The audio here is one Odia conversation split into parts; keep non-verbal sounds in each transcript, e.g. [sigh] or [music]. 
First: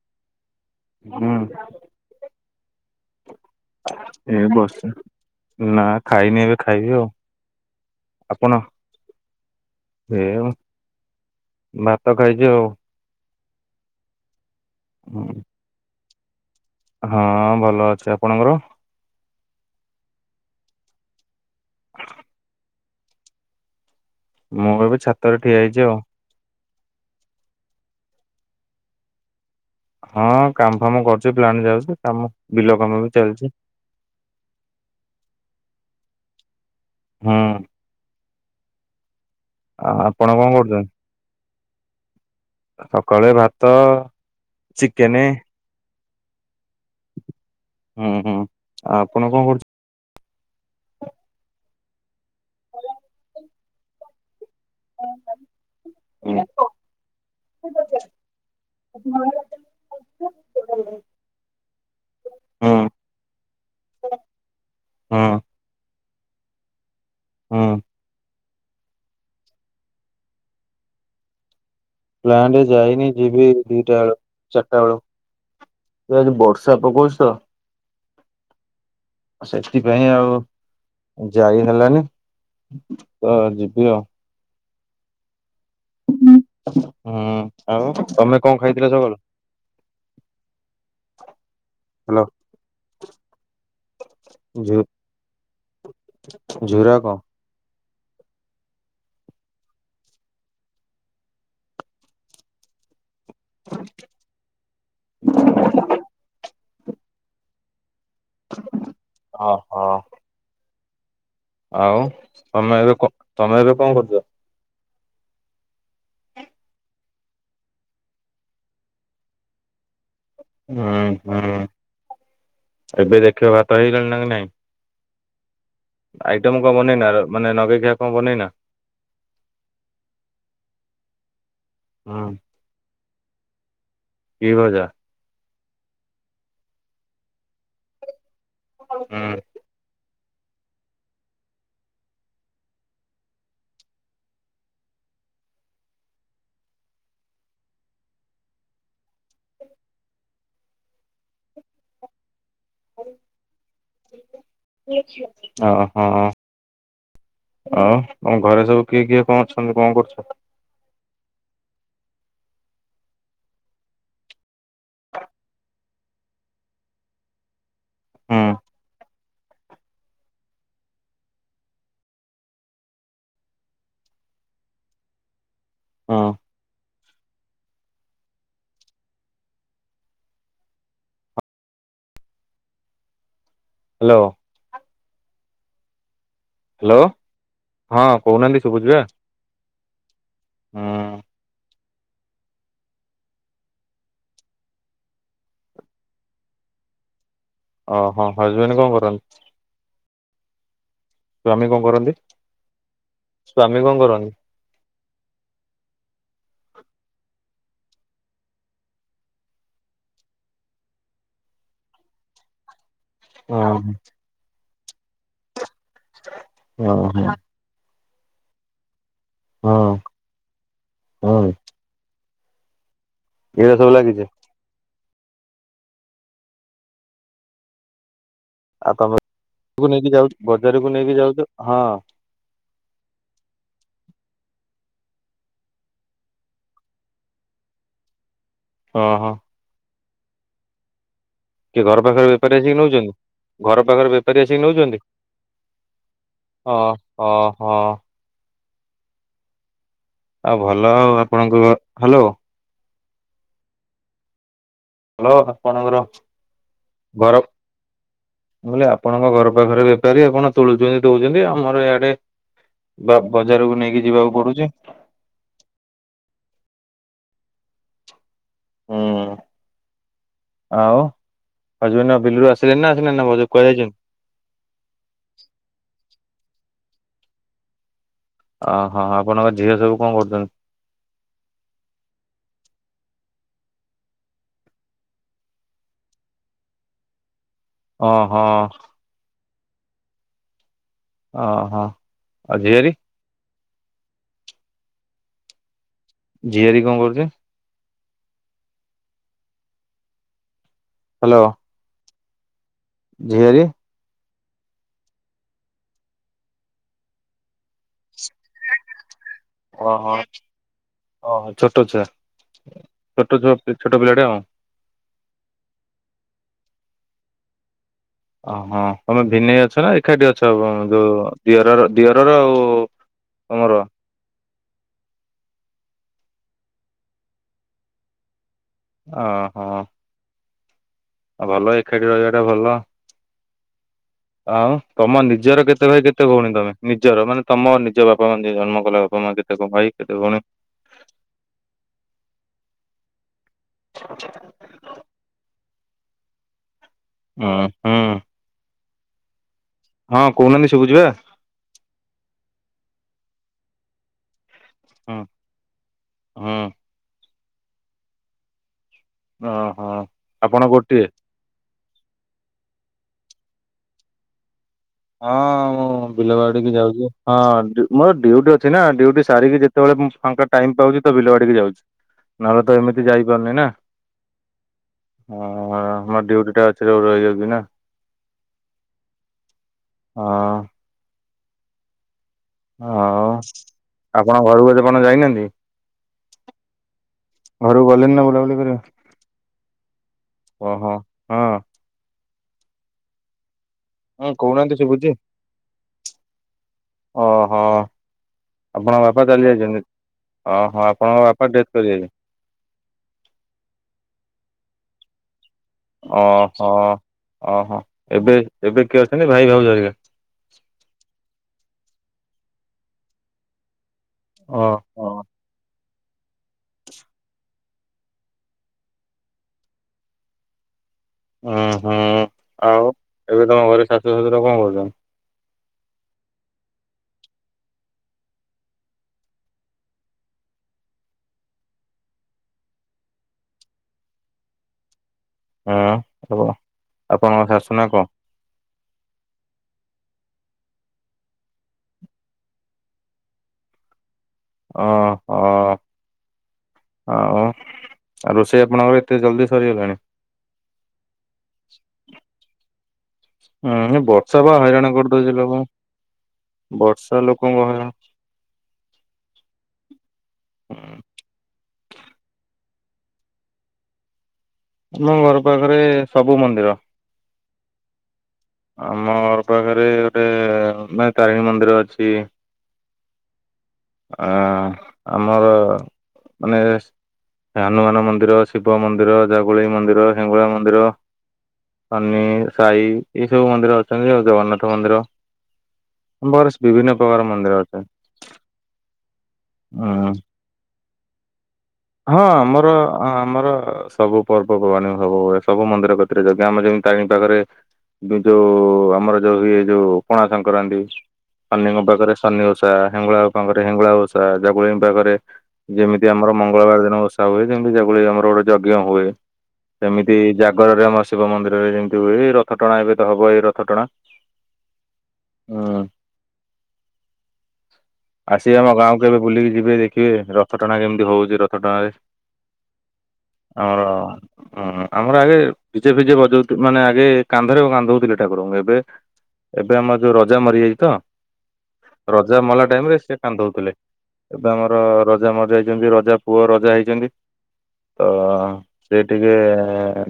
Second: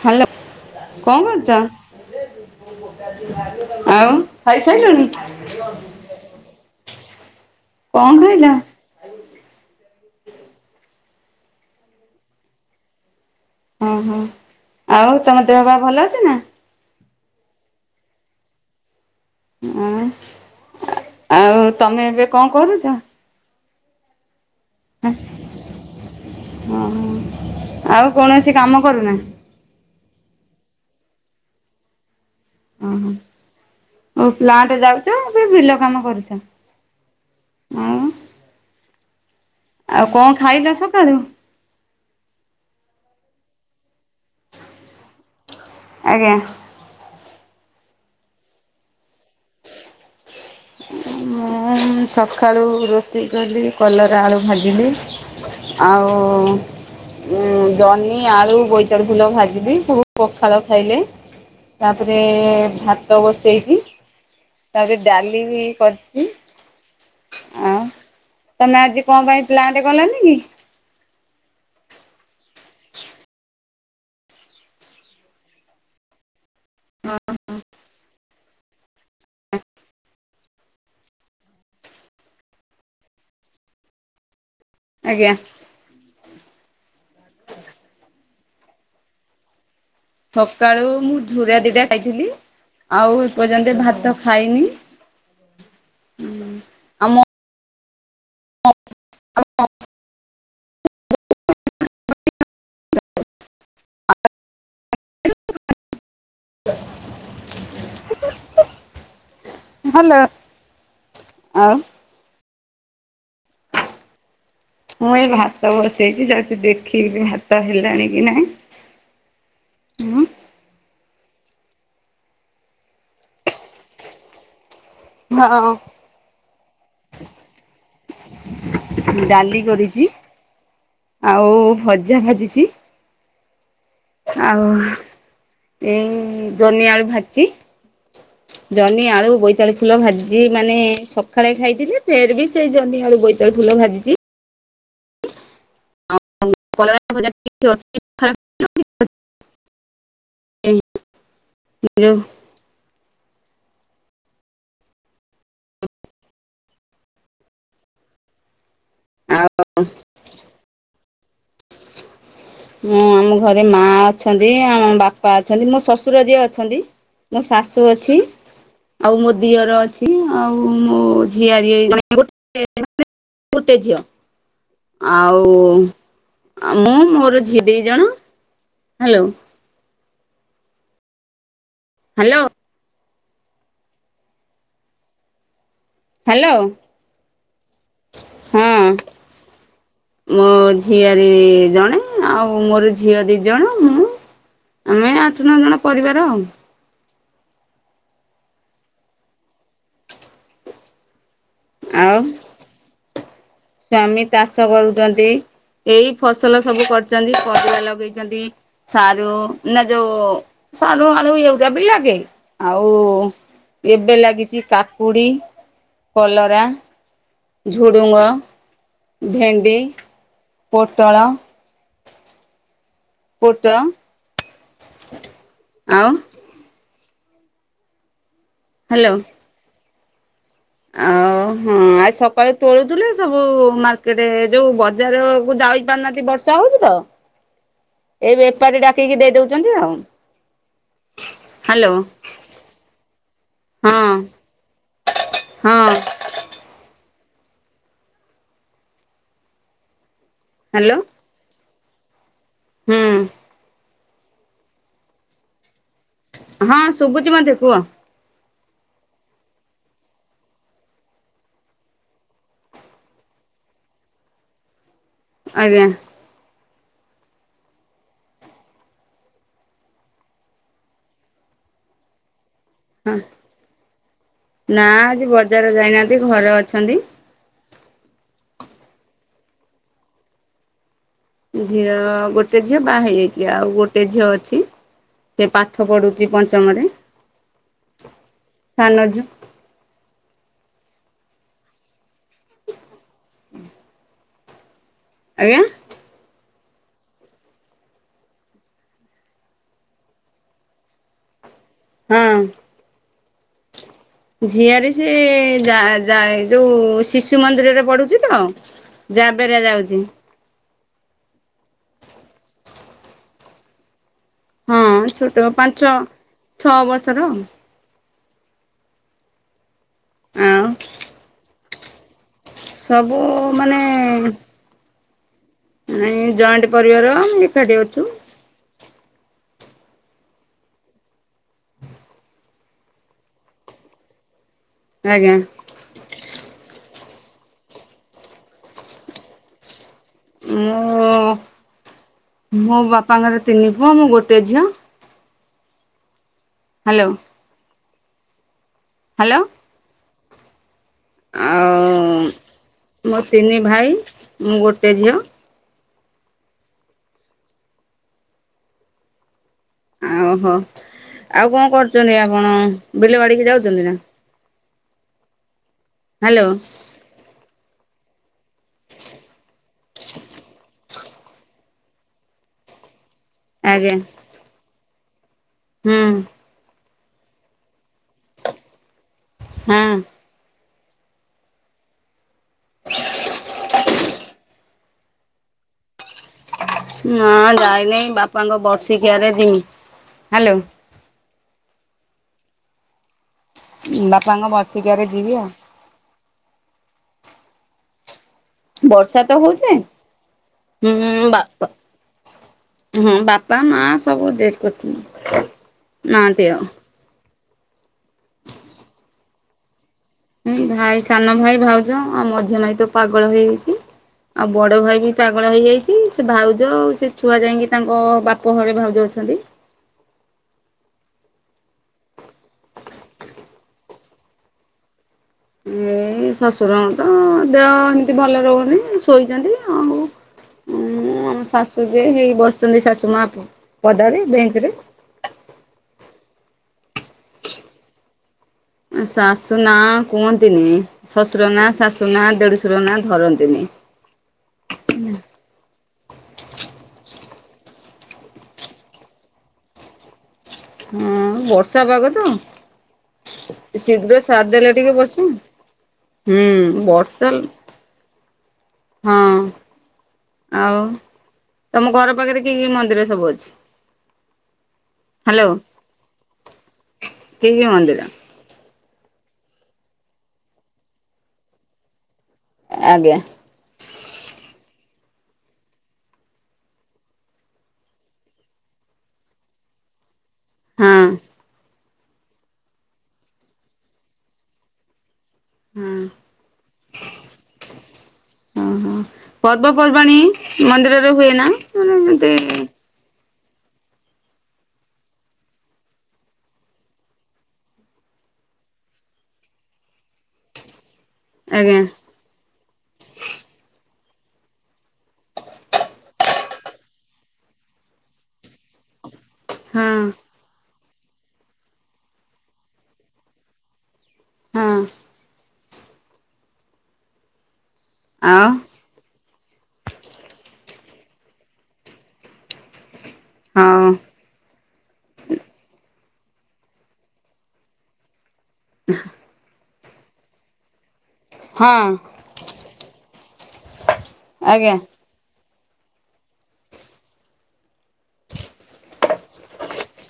ହ୍ୟାଲୋ କଣ ହୁଁ କରୁଛ? ଆଉ ଏ ବସିଛି ଖାଇସାଇଲଣି? ନା ଖାଇନି ଏବେ ଖାଇବି ଆଉ କଣ ଖାଇଲ? ଆପଣ ଏ ଭା-ଭାତ ଖାଇଛି ଆଉ। ଓହୋ ଆଉ ତମ ଦେହ ପା ଭଲ ଅଛି ନା? ହଁ ଭଲ ଅଛି ।ଆପଣଙ୍କର? ହଁ ଆଉ ତମେ ଏବେ କଣ କରୁଚ? ମୁଁ ଏବେ ଛାତରେ ଠିଆ ହେଇଚି ଆଉ। ଓହୋ ଆଉ କୌଣସି କାମ କରୁନା? ହଁ କାମ ଫାମ କରୁଚି ପ୍ଲାନ୍ଟ ଯାଉଚି କାମ। ବିଲ କାମ ବି ଓହୋ ଚାଲିଛି ଆଉ ପ୍ଲାଣ୍ଟ ଯାଉଚ ବି ବିଲ କାମ କରୁଚ। ହୁଁ। ଆଉ ଆପଣ କଣ ଖାଇଲ କରୁଛନ୍ତି ସକାଳୁ? ସକାଳେ ଭାତ, ଚିକେନେ। ଆଜ୍ଞା। ହୁଁ ହୁଁ ଆପଣ କଣ କରୁଚନ୍ତି? ମୁଁ ସକାଳୁ ରୋଷେଇ କଲି କଲରା, ଆଳୁ ଭାଜିଲି। ଆଉ ହୁଁ ଉଁ ଜହ୍ନି ଆଳୁ ବଇତାଳୁ ଫୁଲ ଭାଜିଲି ସବୁ ପଖାଳ ଖାଇଲେ। ତାପରେ ଭାତ ବସେଇଚି ତାପରେ ହୁଁ ଡାଲି ବି କରି କି? ହୁଁ। ତମେ ଆଜି କଣ ପାଇଁ ପ୍ଲାଣ୍ଟ ଗଲନି କି? ପ୍ଲାଣ୍ଟ ଯାଇନି ଯିବି ଏବେ ଦିଟା ବେଳୁକୁ ଚାରିଟା ବେଳକୁ, ଆଜି ବର୍ଷ ର୍ଷା ପକଉଚି ତ। ସେଥିପାଇଁ ଆଉ ଯାଇହେଲାନି ତ ଯିବି ଆଉ। ଆଜ୍ଞା। ହୁଁ ଆଉ ତମେ କଣ ଖାଇଥିଲ ସକାଳୁ? ସକାଳୁ ମୁଁ ଝୁରିଆ ଦିଟା ହାଲୋ ଖାଇଥିଲି। ଆଉ ଏପର୍ଯ୍ୟନ୍ତ ଭାତ ଖାଇନି। ଝୁ ଝୁରା କଣ? ହ [unintelligible] ଆଉ [inaudible] [inaudible] ଓ ହୋ। ହାଲୋ ଆଉ ତମେ ଏବେ କ ତମେ ଏବେ କଣ କରୁଚ? ମୁଁ ଏଇ ଭାତ ବସେଇଚି ଯାଉଚି ଦେଖିବି। ଭାତ ହେଲାଣି କି ନାଇଁ ହଁ। ହୁଁ ହୁଁ ଏବେ ଦେଖିବ ଭାତ ହେଇଗଲାଣି ନା କି ନାଇଁ? ହଁ। ଆଇଟମ କଣ ବନେଇନା ମାନେ ନଗେଇ ଖିଆ କଣ ବନେଇନା? ଡାଲି କରିଚି ଆଉ ଭଜା ହୁଁ ଭାଜିଚି। କି ଆଉ ଭଜା? ଏଇ ଜନି ଆଳୁ ଭାଜିଚି। ଜହ୍ନି ଆଳୁ ହୁଁ ବୋଇତାଳୁ ଫୁଲ ଭାଜି ଜି ମାନେ ସକାଳେ ଖାଇଥିଲେ ଫେର ବି ସେଇ ଜହ୍ନିଆଳୁ ବୋଇତାଳୁ ଫୁଲ ଭାଜିଚି। ଆଉ କଲରା ଭଜା ଟିକେ ଅଛି ଖ [unintelligible] ଏଇ ଯଉ [inaudible] ଅ ହଁ ଆଉ ତମ ଘରେ ସବୁ କିଏ କିଏ କଣ ଆଉ ଅଛନ୍ତି କଣ କରୁଛନ୍ତି? ମୁଁ ଆମ ଘରେ ମା ଅଛନ୍ତି ଆମ ବାପା ଅଛନ୍ତି ମୋ ଶଶୁର ଯିଏ ଅଛନ୍ତି। ମୋ ଶାଶୁ ଅଛି ହୁଁ ଆଉ ମ ଦିଅର ଅଛି ଆଉ ମୋ ଝିଆରି ଏଇ ମାନେ ଗୋଟେ ମାନେ [unintelligible] ଗୋଟେ ଝିଅ ଆଉ। ହୁଁ ଉ ମୁଁ ମୋର ଝି ଦି ଜଣ hello. Hello. Hello. Hello hello ହଁ କହୁନାହାନ୍ତି ହଁ ଶୁଭୁଚି ବା। ମୋ ହୁଁ ଝିଆରୀ ଜଣେ ଆଉ ମୋର ଝିଅ ଦି ଜଣ ମୁଁ ଆମେ ଆଠ ନଅ ଜଣ ପରିବାର ଆଉ। ଓହୋ ହଜବେଣ୍ଡ୍ କଁ କର ସ୍ଵାମୀ କଁ କରନ୍ତି? କଣ ସ୍ଵାମୀ କରନ୍ତି? ଚାଷ କରୁଚନ୍ତି। ଏଇ ଫସଲ ସବୁ କରିଚନ୍ତି ପରିବା ଲଗେଇଚନ୍ତି ସାରୁ ନାଁ ଯୋଉ ସାରୁ ଆଳୁ ଏଉରା ବି ଲାଗେ ଆଉ ଆଉ ଓହୋ ଏବେ ଲାଗିଚି କାକୁଡ଼ି କଲରା ହଁ ହଁ। ଝୁଡ଼ୁଙ୍ଗ, ଭେଣ୍ଡି, ହଁ ପୋଟଳ ପୋଟ ଏଇରା ସବୁ ଲାଗିଚି? ଆଉ ହାଲୋ। ପୁଅ ନେଇକି ଯାଉ ଆଉ ହଁ ଆଜି ସକାଳେ ତୋଳୁଥୁଲେ ସବୁ ମାର୍ କେଟେ ଯୋଉ ବଜାରକୁ ଯାଉ ପାରୁନାହାନ୍ତି ବର୍ଷା ହଉଚି ତ ଏଇ ବେପାରୀ ହଁ ଡାକିକି ହଁ ଦେଇ ଦୋଉଚନ୍ତି ଆଉ। କିଏ ହ୍ୟାଲୋ ଘର ପାଖରେ ବେପାରୀ ଆସିକି ନୋଉଚନ୍ତି? ଘର ହଁ ପାଖରେ ବେପାରୀ ଆସିକି ନୋଉଚନ୍ତି ହଁ ହ ଅହ। ଆଉ ଭଲ ହ୍ୟାଲୋ ଆଉ ଆପଣଙ୍କୁ ହାଲୋ। ହୁଁ। ଲୋ ହାପଣଙ୍କର ହଁ ଶୁଭୁଛି ଘର ମତେ କୁହ ମୁଁ କଲି ଆପଣଙ୍କ ଘର ପାଖରେ ବେପାରୀ ଆପଣ ତୋଳୁଥୁବେ ଦୋଉଚନ୍ତି ଆମର ୟାଡ଼େ ବା ବଜାରକୁ ନେଇକି ଯିବାକୁ ପଡ଼ୁଚି। ଆଜ୍ଞା। ହୁଁ ଆଉ ହେଜିନା ବିଲୁରୁ ଆସ୍ ହଁ ନାଁ ଆଜି ବଜାର ଯାଇନାହାନ୍ତି ଘରେ ଅ ଛନ୍ତି। ଅ ହ ଆପଣଙ୍କ ଝିଅ ସବୁ କଁ କରୁଚନ୍? ଝିଅ ଗୋଟେ ଝିଅ ବା ହେଇ ଯାଇଚି ଆଉ ଗୋଟେ ଝିଅ ଅଛି। ସେ ପାଠ ପଢୁଚି ପଞ୍ଚମରେ। ଅହ। ସାନ ଝିଅ ଅହ ଆ ଝିଆରୀ? ଆଜ୍ଞା? ଝିଆରୀ କଁ କରୁଚି? ହାଲୋ। ହଁ। ଝିଆରୀ? ଝିଆରୀ ସେ ଯା ଯା ଯୋଉ ଶିଶୁ ମନ୍ଦିରରେ ପଢ଼ୁଚି ତ ଜାବେରା ଯାଉଚି। ଅହ ଛୋଟ ଛୁଆ ଛୋଟ ଛୁଆ ପେ ଛୋଟ ପିଲା। ହଁ ଛୋଟ ପାଞ୍ଚ ଛଅ ବର୍ଷର। ଅହଁ ତମେ ଭିନେ ଅଛ ନାଁ ଏଖାଠି ଅଛ ଆଉ ଅଁ ଯୋଉ ଦିଅରର ଦିଅରର ଆଉ ସବୁ ମାନେ ତମର ନାଇଁ ଜଏଣ୍ଟ୍ ପରିବାର ଆମେ ଏଖାଠି ଅଛୁ। ଅହଁ। ଆ ଭଲ ଏକାଠି ରହିବାଟା ଭଲ। ଆଉ ତମ ଆଜ୍ଞା ନିଜର କେତେ ଭାଇ କେତେ ଭୋଉଣୀ ତମେ ନି ନିଜର ମାନେ ତମ ନିଜ ବାପା ମା ଜନ୍ମ କଲା ବାପା ମା କେତେ କ ଭାଇ କେତେ ଭଉଣୀ ମୁଁ ମୋ ବାପାଙ୍କର ତିନି ପୁଅ ମୁଁ ଗୋଟେ ଝିଅ ହ୍ୟାଲୋ ହ ହୁଁ। ହ୍ୟାଲୋ। ହଁ କହୁନାହାନ୍ତି ଶୁଭୁଚି ପା। ମୋର ତିନି ଭାଇ ମୁଁ ଗୋଟେ ଝିଅ। ହଁ। ହଁ। ଓହୋ ଆଉ କଣ କରୁଛନ୍ତି ଆପଣ ବିଲ ବାଡ଼ିକି ଯାଉଛନ୍ତି ନା ହଁ ମୁଁ ବିଲ ହ୍ୟାଲୋ ବାଡ଼ି କ ଯାଉଛି ହଁ ମୋର ଡ଼ିଉଟି ଅଛି ନା ଡ଼ିଉଟି ସାରିକି ଯେତେବେଳେ ଏବଂ ଫାଙ୍କା ଟାଇମ ପାଉଛି। ବିଲ ବାଡ଼ିକି ଯାଉଛି ନହଲେ ତ ଏମିତି ଯାଇପାରୁନି ନା । ଆଜ୍ଞା ହ ହୁଁ ଆମର ଡ଼ିଉଟି ଟା ଏଥିରେ ରହିଯାଉଛି ନା। ହଁ । ଆଉ ଆପଣ ଘରକୁ ଏତ ପର୍ଯନ୍ତ ଯାଇନାହାନ୍ତି। ନା ଘରକୁ ଯାଇନାହିଁ ଗଲେନି ନା ବୁଲାବୁଲି ବାପାଙ୍କ କରିବାକୁ ବର୍ଷିକିଆ ରେ ଜିମି। ଓହୋ ହଁ ହଁ ବାପାଙ୍କ କହୁନାହାନ୍ତି ବର୍ଷିକିଆରେ ଶୁଭୁଛି ଯିବି ଆଉ ଓହୋ ଆପଣଙ୍କ ବର୍ଷା ବାପା ତ ଚାଲି ହଉଛି ଯାଇଛନ୍ତି ଓହୋ ଆପଣଙ୍କ ହୁଁ ବା ବାପା ଡେଥ୍ କରିଯାଇଛନ୍ତି ହଁ ବାପା ମା ସବୁ ଡେର୍ଥ କରିଚ ଓହୋ ଓହୋ ଏବେ ଏବେ କିଏ ଅଛନ୍ତି ଭାଇ ଭାଉଜ ହରିକା। ଏଇ ଭାଇ ସାନ ଭାଇ ଭାଉଜ ଆଉ ମଝିଆ ମାଇଁ ତ ପାଗଳ ହେଇଯାଇଛି। ଆଉ ବଡ଼ ଭାଇ ବି ଓହୋ ପାଗଳ ହେଇଯାଇଛି । ସେ ଭାଉଜ ଆଉ ସେ ଛୁଆ ଯାଇକି ତାଙ୍କ ବାପ ଘରେ ଭାଉଜ ଅଛନ୍ତି। ହୁଁ ହୁଁ ଆଉ ଏବେ ତମ ଘରେ ଶାଶୁ ଶଶୁର କଣ କରୁଛନ୍ତି? ମୁଁ ଏଇ ଶଶୁରଙ୍କତ ଦେହ ଏମିତି ଭଲ ରହୁନି ଶୋଇଛନ୍ତି ଆଉ ମୁଁ ଆମ ଶାଶୁ ଯେ ହେଇ ବସିଛନ୍ତି ଶାଶୁ ମା ପଦାରେ ବେଞ୍ଚରେ । ହଁ ହଁ ଆପଣଙ୍କ ଶାଶୁ ନାଁ କଣ? ଶାଶୁ ନାଁ କୁହନ୍ତିନି ଶଶୁର ନାଁ ଶାଶୁ ନାଁ ଦେଢୁଶୁର ନାଁ ଧରନ୍ତିନି । ଓ ହୋ ଆଉ ଆଉ ରୋଷେଇ ଆପଣଙ୍କର ଏତେ ଜଲଦି ସରିଗଲାଣି? ହଁ ବର୍ଷା ପାଗ ତ ହୁଁ ଶୀଘ୍ର ବର୍ଷା ବା ସାରିଦେଲେ ହଇରାଣ ଟିକେ ବସିବୁ କରିଦଉଛି ଲୋକଙ୍କୁ । ହୁଁ ବର୍ଷା ଲୋକଙ୍କୁ ହଇରାଣ ହଁ ଆଉ ତମ ଘର ପାଖରେ କି କି ମନ୍ଦ ମନ୍ଦିର ସବୁ ଅଛି । ଆମ ଘର ପାଖରେ ସବୁ ମନ୍ଦିର । କି କି ମନ୍ଦିର? ଆମ ଘର ପାଖରେ ଗୋଟେ ମା ତାରିଣୀ ମନ୍ଦିର ଅଛି । ଆଜ୍ଞା । ଆଁ ଆମର ମାନେ ହନୁମାନ ମନ୍ଦିର ଶିବ ମନ୍ଦିର ଜାଗୁଲେଇ ମନ୍ଦିର ହିଙ୍ଗୁଳା ମନ୍ଦିର ହଁ। ସନି ସାଇ ଏଇ ସବୁ ମନ୍ଦିର ଅଛନ୍ତି ଆଉ ଜଗନ୍ନାଥ ମନ୍ଦିର । [unintelligible] ବିଭିନ୍ନ ପ୍ରକାର ମନ୍ଦିର ଅଛନ୍ତି। ପର୍ବପର୍ବାଣି ମନ୍ଦିରରେ ହୁଏ ନା? ମାନେ ହଁ ଏମିତି ଆମର ଆମର ସବୁ ପର୍ବପର୍ବାଣି ହବ ସବୁ ମନ୍ଦିର କତିରେ ଯଜ୍ଞ ଆମେ ଯେମିତି ତାରିଣୀ ପାଖରେ ଯୋଉଁ ଆମର ଯୋଉଁ ହୁଏ ଯୋଉଁ ପଣା ସଂକ୍ରାନ୍ତି ଆଜ୍ଞା ସନିଙ୍କ ପାଖରେ ସନି ଓଷା ହିଙ୍ଗୁଳାଙ୍କ ପାଖରେ ହିଙ୍ଗୁଳା ଓଷା । ଜଗୁଲେଇ ପାଖରେ ଯେମିତି ଆମର ମଙ୍ଗଳବାର ଦିନ ଓଷା ହୁଏ ଯେମତି ଜାଗୁଲେଇ ଆମର ଗୋଟେ ଯଜ୍ଞ ହୁଏ ହଁ ସେମିତି ଯାଗ୍ ରରେ ଆମ ଶିବ ମନ୍ଦିରରେ ଯେମିତି ହୁଏ ଏଇ ରଥ ଟଣା ଏବେ ତ ହବ ଏଇ ରଥ ଟଣା ହଁ ଅଁ। ଆଉ ଆସିବେ ଆମ ଗାଁକୁ କେବେ ବୁଲିକି ଯିବେ ଦେଖିବେ ରଥ ଟଣା କେମିତି ହୋଉ ଚି ରଥ ଟଣାରେ ଆମର ହଉ ଅଁ-ଆମର ଆଗେ ଫିଜେ ଫିଜେ ବଜୋଉଥୁ-ମାନେ ଆଗେ କାନ୍ଧରେ କାନ୍ଧୋଉଥୁଲେ ଠାକୁର। ଏବେ ଏବେ ଆମର ଯୋଉ ରଜା ମରିଯାଇଚି ତ। ହଁ ରଜା ମଲା ଟାଇମରେ ସେ କାନ୍ଧୋଉଥୁଲେ ଏବେ ଆମର ଆଜ୍ଞା ରଜା ମରିଯାଇ ସେମିତି ରଜା ପୁଅ ରଜା ହେଇଚନ୍ତି। ତ ସେ ଟିକେ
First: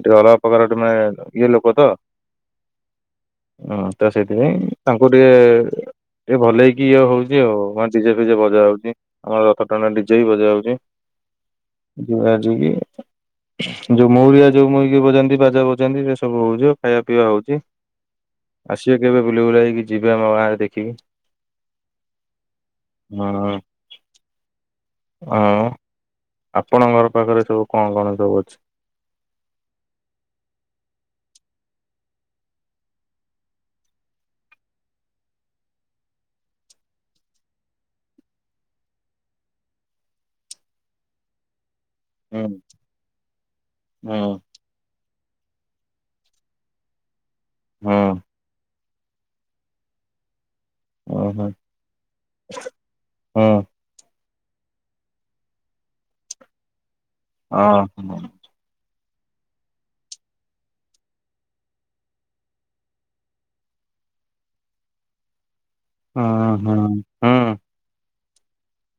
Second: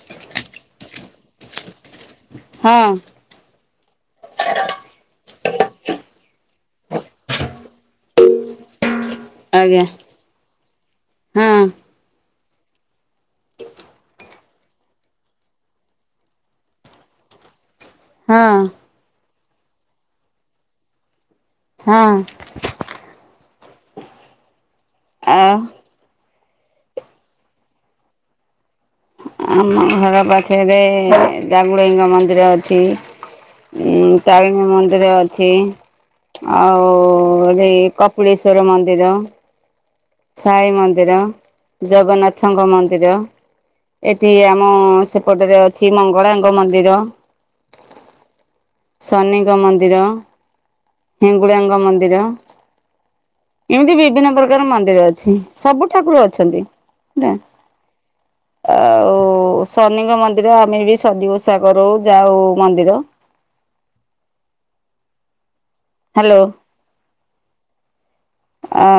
ଟିକେ ଅଲଗା ପ୍ରକାର ଟମେ ଇଏ ଲୋକ ତ। ହଁ। ହଁ ତ ସେଇଥିପାଇଁ ତାଙ୍କୁ ଟିକେ ଏ ଭଲେଇକି ଇଏ ହୋଉଚି ଆଉ କଣ ଡିଜେ ଫିଜେ ବଜାହୋଉଚି। ଆମର ରଥ ଆଜ୍ଞା ଟାଣା ଡିଜେ ବି ବଜାହୋଉଚି ହଁ ଯିବା ଆଜିିକି ଯୋଉ ମୋଉରିଆ ଯୋଉ ମୋଇକି ବଜନ୍ତି ବାଜା ବଜାନ୍ତି ସେ ସବୁ ହୋଉଚି ଖାଇବା ପିଇବା ହୋଉଚି। ହଁ ଆସିବେ କେବେ ବୁଲିବୁଲା ହେଇକି ଯିବେ ଆମ ଗାଁରେ ଦେଖିକି। ହଁ। ଆଉ? ଆପଣଙ୍କ ଘର ପାଖରେ ସବୁ କଣ କଣ ସବୁ ଅଛି? ଆମ ଘର ପାଖରେ ଜାଗୁଳେଇଙ୍କ ମନ୍ଦିର ଅଛି। ଉଁ ତାରିଣୀ ମନ୍ଦିର ଅଛି। ଆଉ ଏବେ କପିଳେଶ୍ଵର ମନ୍ଦିର ସାଇ ମନ୍ଦିର ହୁଁ ଜଗନ୍ନାଥଙ୍କ ମନ୍ଦିର ଏଠି ହୁଁ ଆମ ସେ ଏପଟରେ ଅଛି ମଙ୍ଗଳାଙ୍କ ମନ୍ଦିର। ହଁ। ଶନିଙ୍କ ମନ୍ଦିର ହଁ ହେଙ୍ଗୁଳାଙ୍କ ମନ୍ଦିର ହଁ ଏମିତି ବିଭିନ୍ନ ପ୍ରକାର ମନ୍ ନ୍ଦିର ଅଛି ସବୁ ଠାକୁର ଅଛନ୍ତି। ଅହ। ଓ ଶନିଙ୍କ ମନ୍ଦିର ଆମେ ବି ଶନି ଓଷା କରୋଉ ଯାଉ ମନ୍ଦିର। ହଁ ହ୍ୟାଲୋ ହଁ ହୁଁ। ଆ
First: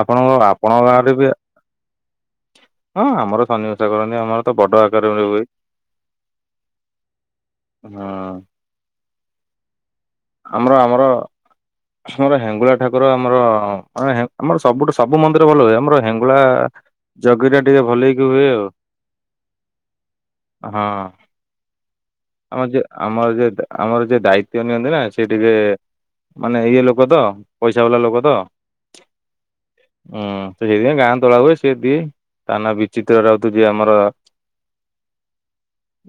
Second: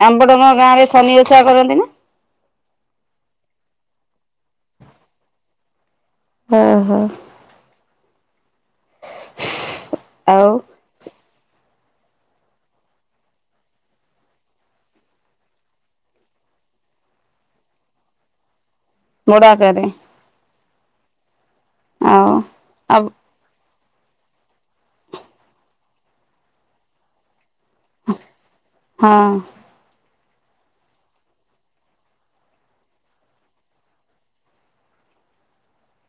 ଆପଣଙ୍କ ଆମ୍ବଡଙ୍ଗା ଆପଣଙ୍କ ଗାଁରେ ଶନି ବି ଓଷା କରନ୍ତି ନା? ହଁ ଆମର ସନିଓଷା କରନ୍ତି ଆମର ତ ବଡ ଆକାଡମୀରେ ହୁଏ। ଓହୋ। ହଁ। ଆମର ଆମର ଆମର ହେଙ୍ଗୁଳା ଠାକୁର ଆମର ଆମର ହେ-ଆମର ସବୁଠୁ ସବୁ ମନ୍ଦିର ଭଲ ହୁଏ ଆମର ହେଙ୍ଗୁଳା ଜଜ୍ଞଟା ଟିକେ ଭଲକି ହୁଏ ଆଉ। ବଡ ଆକାରରେ ଆଉ ଆମର ଯେ ଆଉ ଆମର ଯେତେ ଆମର ଯିଏ ଦାୟିତ୍ୱ ନିଅନ୍ତିନା ସିଏ ଟିକେ ମାନେ ଇଏ ଲୋକ ତ ପଇସା ବାଲା ଲୋକ ତ। ହଁ ହୁଁ ସେଇଥିପାଇଁ ଗାଁ ଦୋଳ ହୁଏ ସିଏ ଦିଏ ତା ନାଁ ବିଚିତ୍ର ରାଉତୁ ଯିଏ ଆମର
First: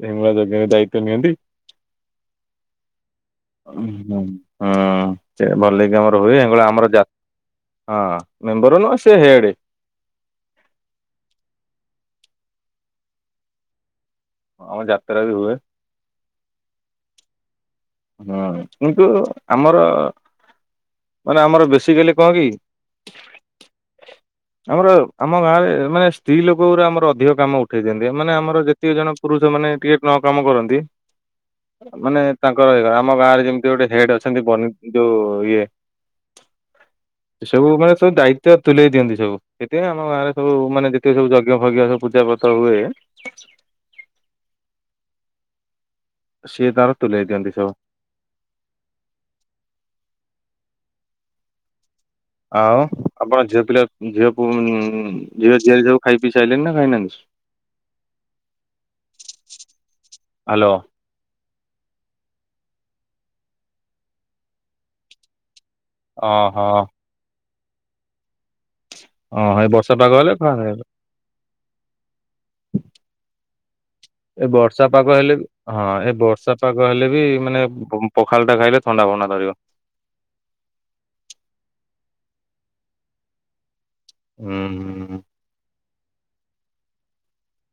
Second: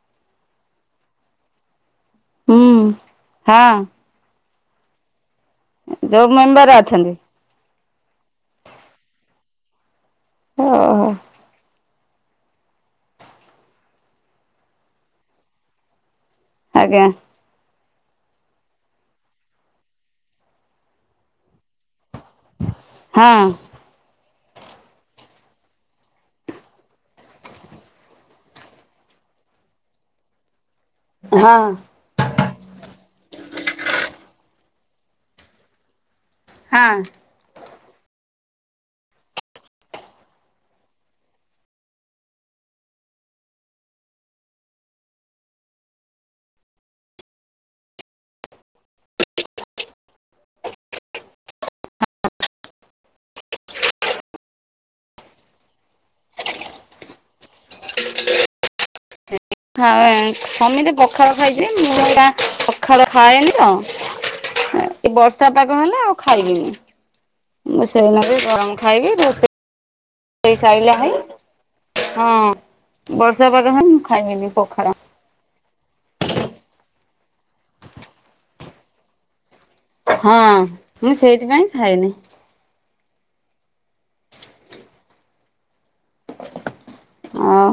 ଏଇ ମୁଁ ଆଉ ଜଜ୍ଞରେ ଦାୟି ସେ ନିଅନ୍ତି ହୁଁ ହଁ ଅଁହଁ ହଁ। ସେ ଭଲକି ଆମର ଯୋଉ ହୁଏ ହେଙ୍ଗୁଳା ମେମ୍ବର ଆମର ଅଛନ୍ତି। ଯା-ହଁ ମେମ୍ବର ନୁହଁ ସେ ହେଡେ। ଓହୋ। ହଁ ଆମ ଯାତ୍ରା ବି ହୁଏ। ଆଜ୍ଞା। ହୁଁ କିନ୍ତୁ ଆମର ମାନେ ଆମର ବେଶୀକାଲି କଣ କି ହଁ। ଆମର ଆମ ଗାଁରେ ମାନେ ସ୍ତ୍ରୀ ଲୋକରେ ଆମର ଅଧିକ କାମ ଉଠେଇ ଦିଅନ୍ତି ମାନେ ଆମର ଯେତିକି ଜଣ ପୁରୁ ଷ ମାନେ ଟିକେ କାମ କରନ୍ତି ହଁ। ମାନେ ତା ଙ୍କ ଆମ ଗାଁରେ ଯେମିତି ଗୋଟେ ହେଡ୍ ଅଛନ୍ତି ବନି ଯୋଉ ଇଏ। ହଁ। ଏ ସବୁ ମାନେ ସବୁ ଦାୟି ତ୍ବ ତୁଲେଇ ଦିଅନ୍ତି ସବୁ ସେଥିପାଇଁ ଆମ ଗାଁରେ ସବୁ ମାନେ ଯେତକି ସବୁ ଯଜ୍ଞ ଫଜ୍ଞ ସବୁ ପୂଜା ପତର ହୁଏ। ସିଏ ତାର ତୁଲେଇ ଦଅନ୍ତି ସବୁ। ଆଉ ଆପଣ ଝିଅ ପିଲା ଝିଅ ପୁଅ ଝିଅ ଉଁ ଝିଆରି ସବୁ ଖାଇ ପି ସାଇଲେେଣି ନା ଖାଇନାହାନ୍ତି। ହଁ ହ୍ୟାଲୋ ସମିତେ ପଖାଳ ଖାଇଚି ମୁଁ ଏକା ପଖାଳ ଖାଏନି ତ ଏ ବର୍ଷା ପାଗ ହେଲେ ଆଉ ଓହୋ ଖାଇବନି। ମୁଁ ସେଇ ନାକେ ଗରମ ଖାଇବି ରୋଷେ ହଁ ଏ ବର୍ଷା ପାଗ ହେଲେ ଇ ସାଇଲା ହେଇ ହଁ ବର୍ଷା ପାାଗ ହେ ଏ ବର୍ଷା ପାଗ ହେଲେ ବି ହଁ ଏ ବର୍ଷା ପାଗ ହେଲେ ବି ମାନେ ପ-ପଖାଳ ଟା ଖାଇଲେ ଥଣ୍ଡା ଫଣ୍ଡା ଧରିବ। ହଁ ମୁଁ ସେଇଥିପାଇଁ ଖାଏନି। ହୁଁ ହୁଁ ଉଁ। ଅଂ।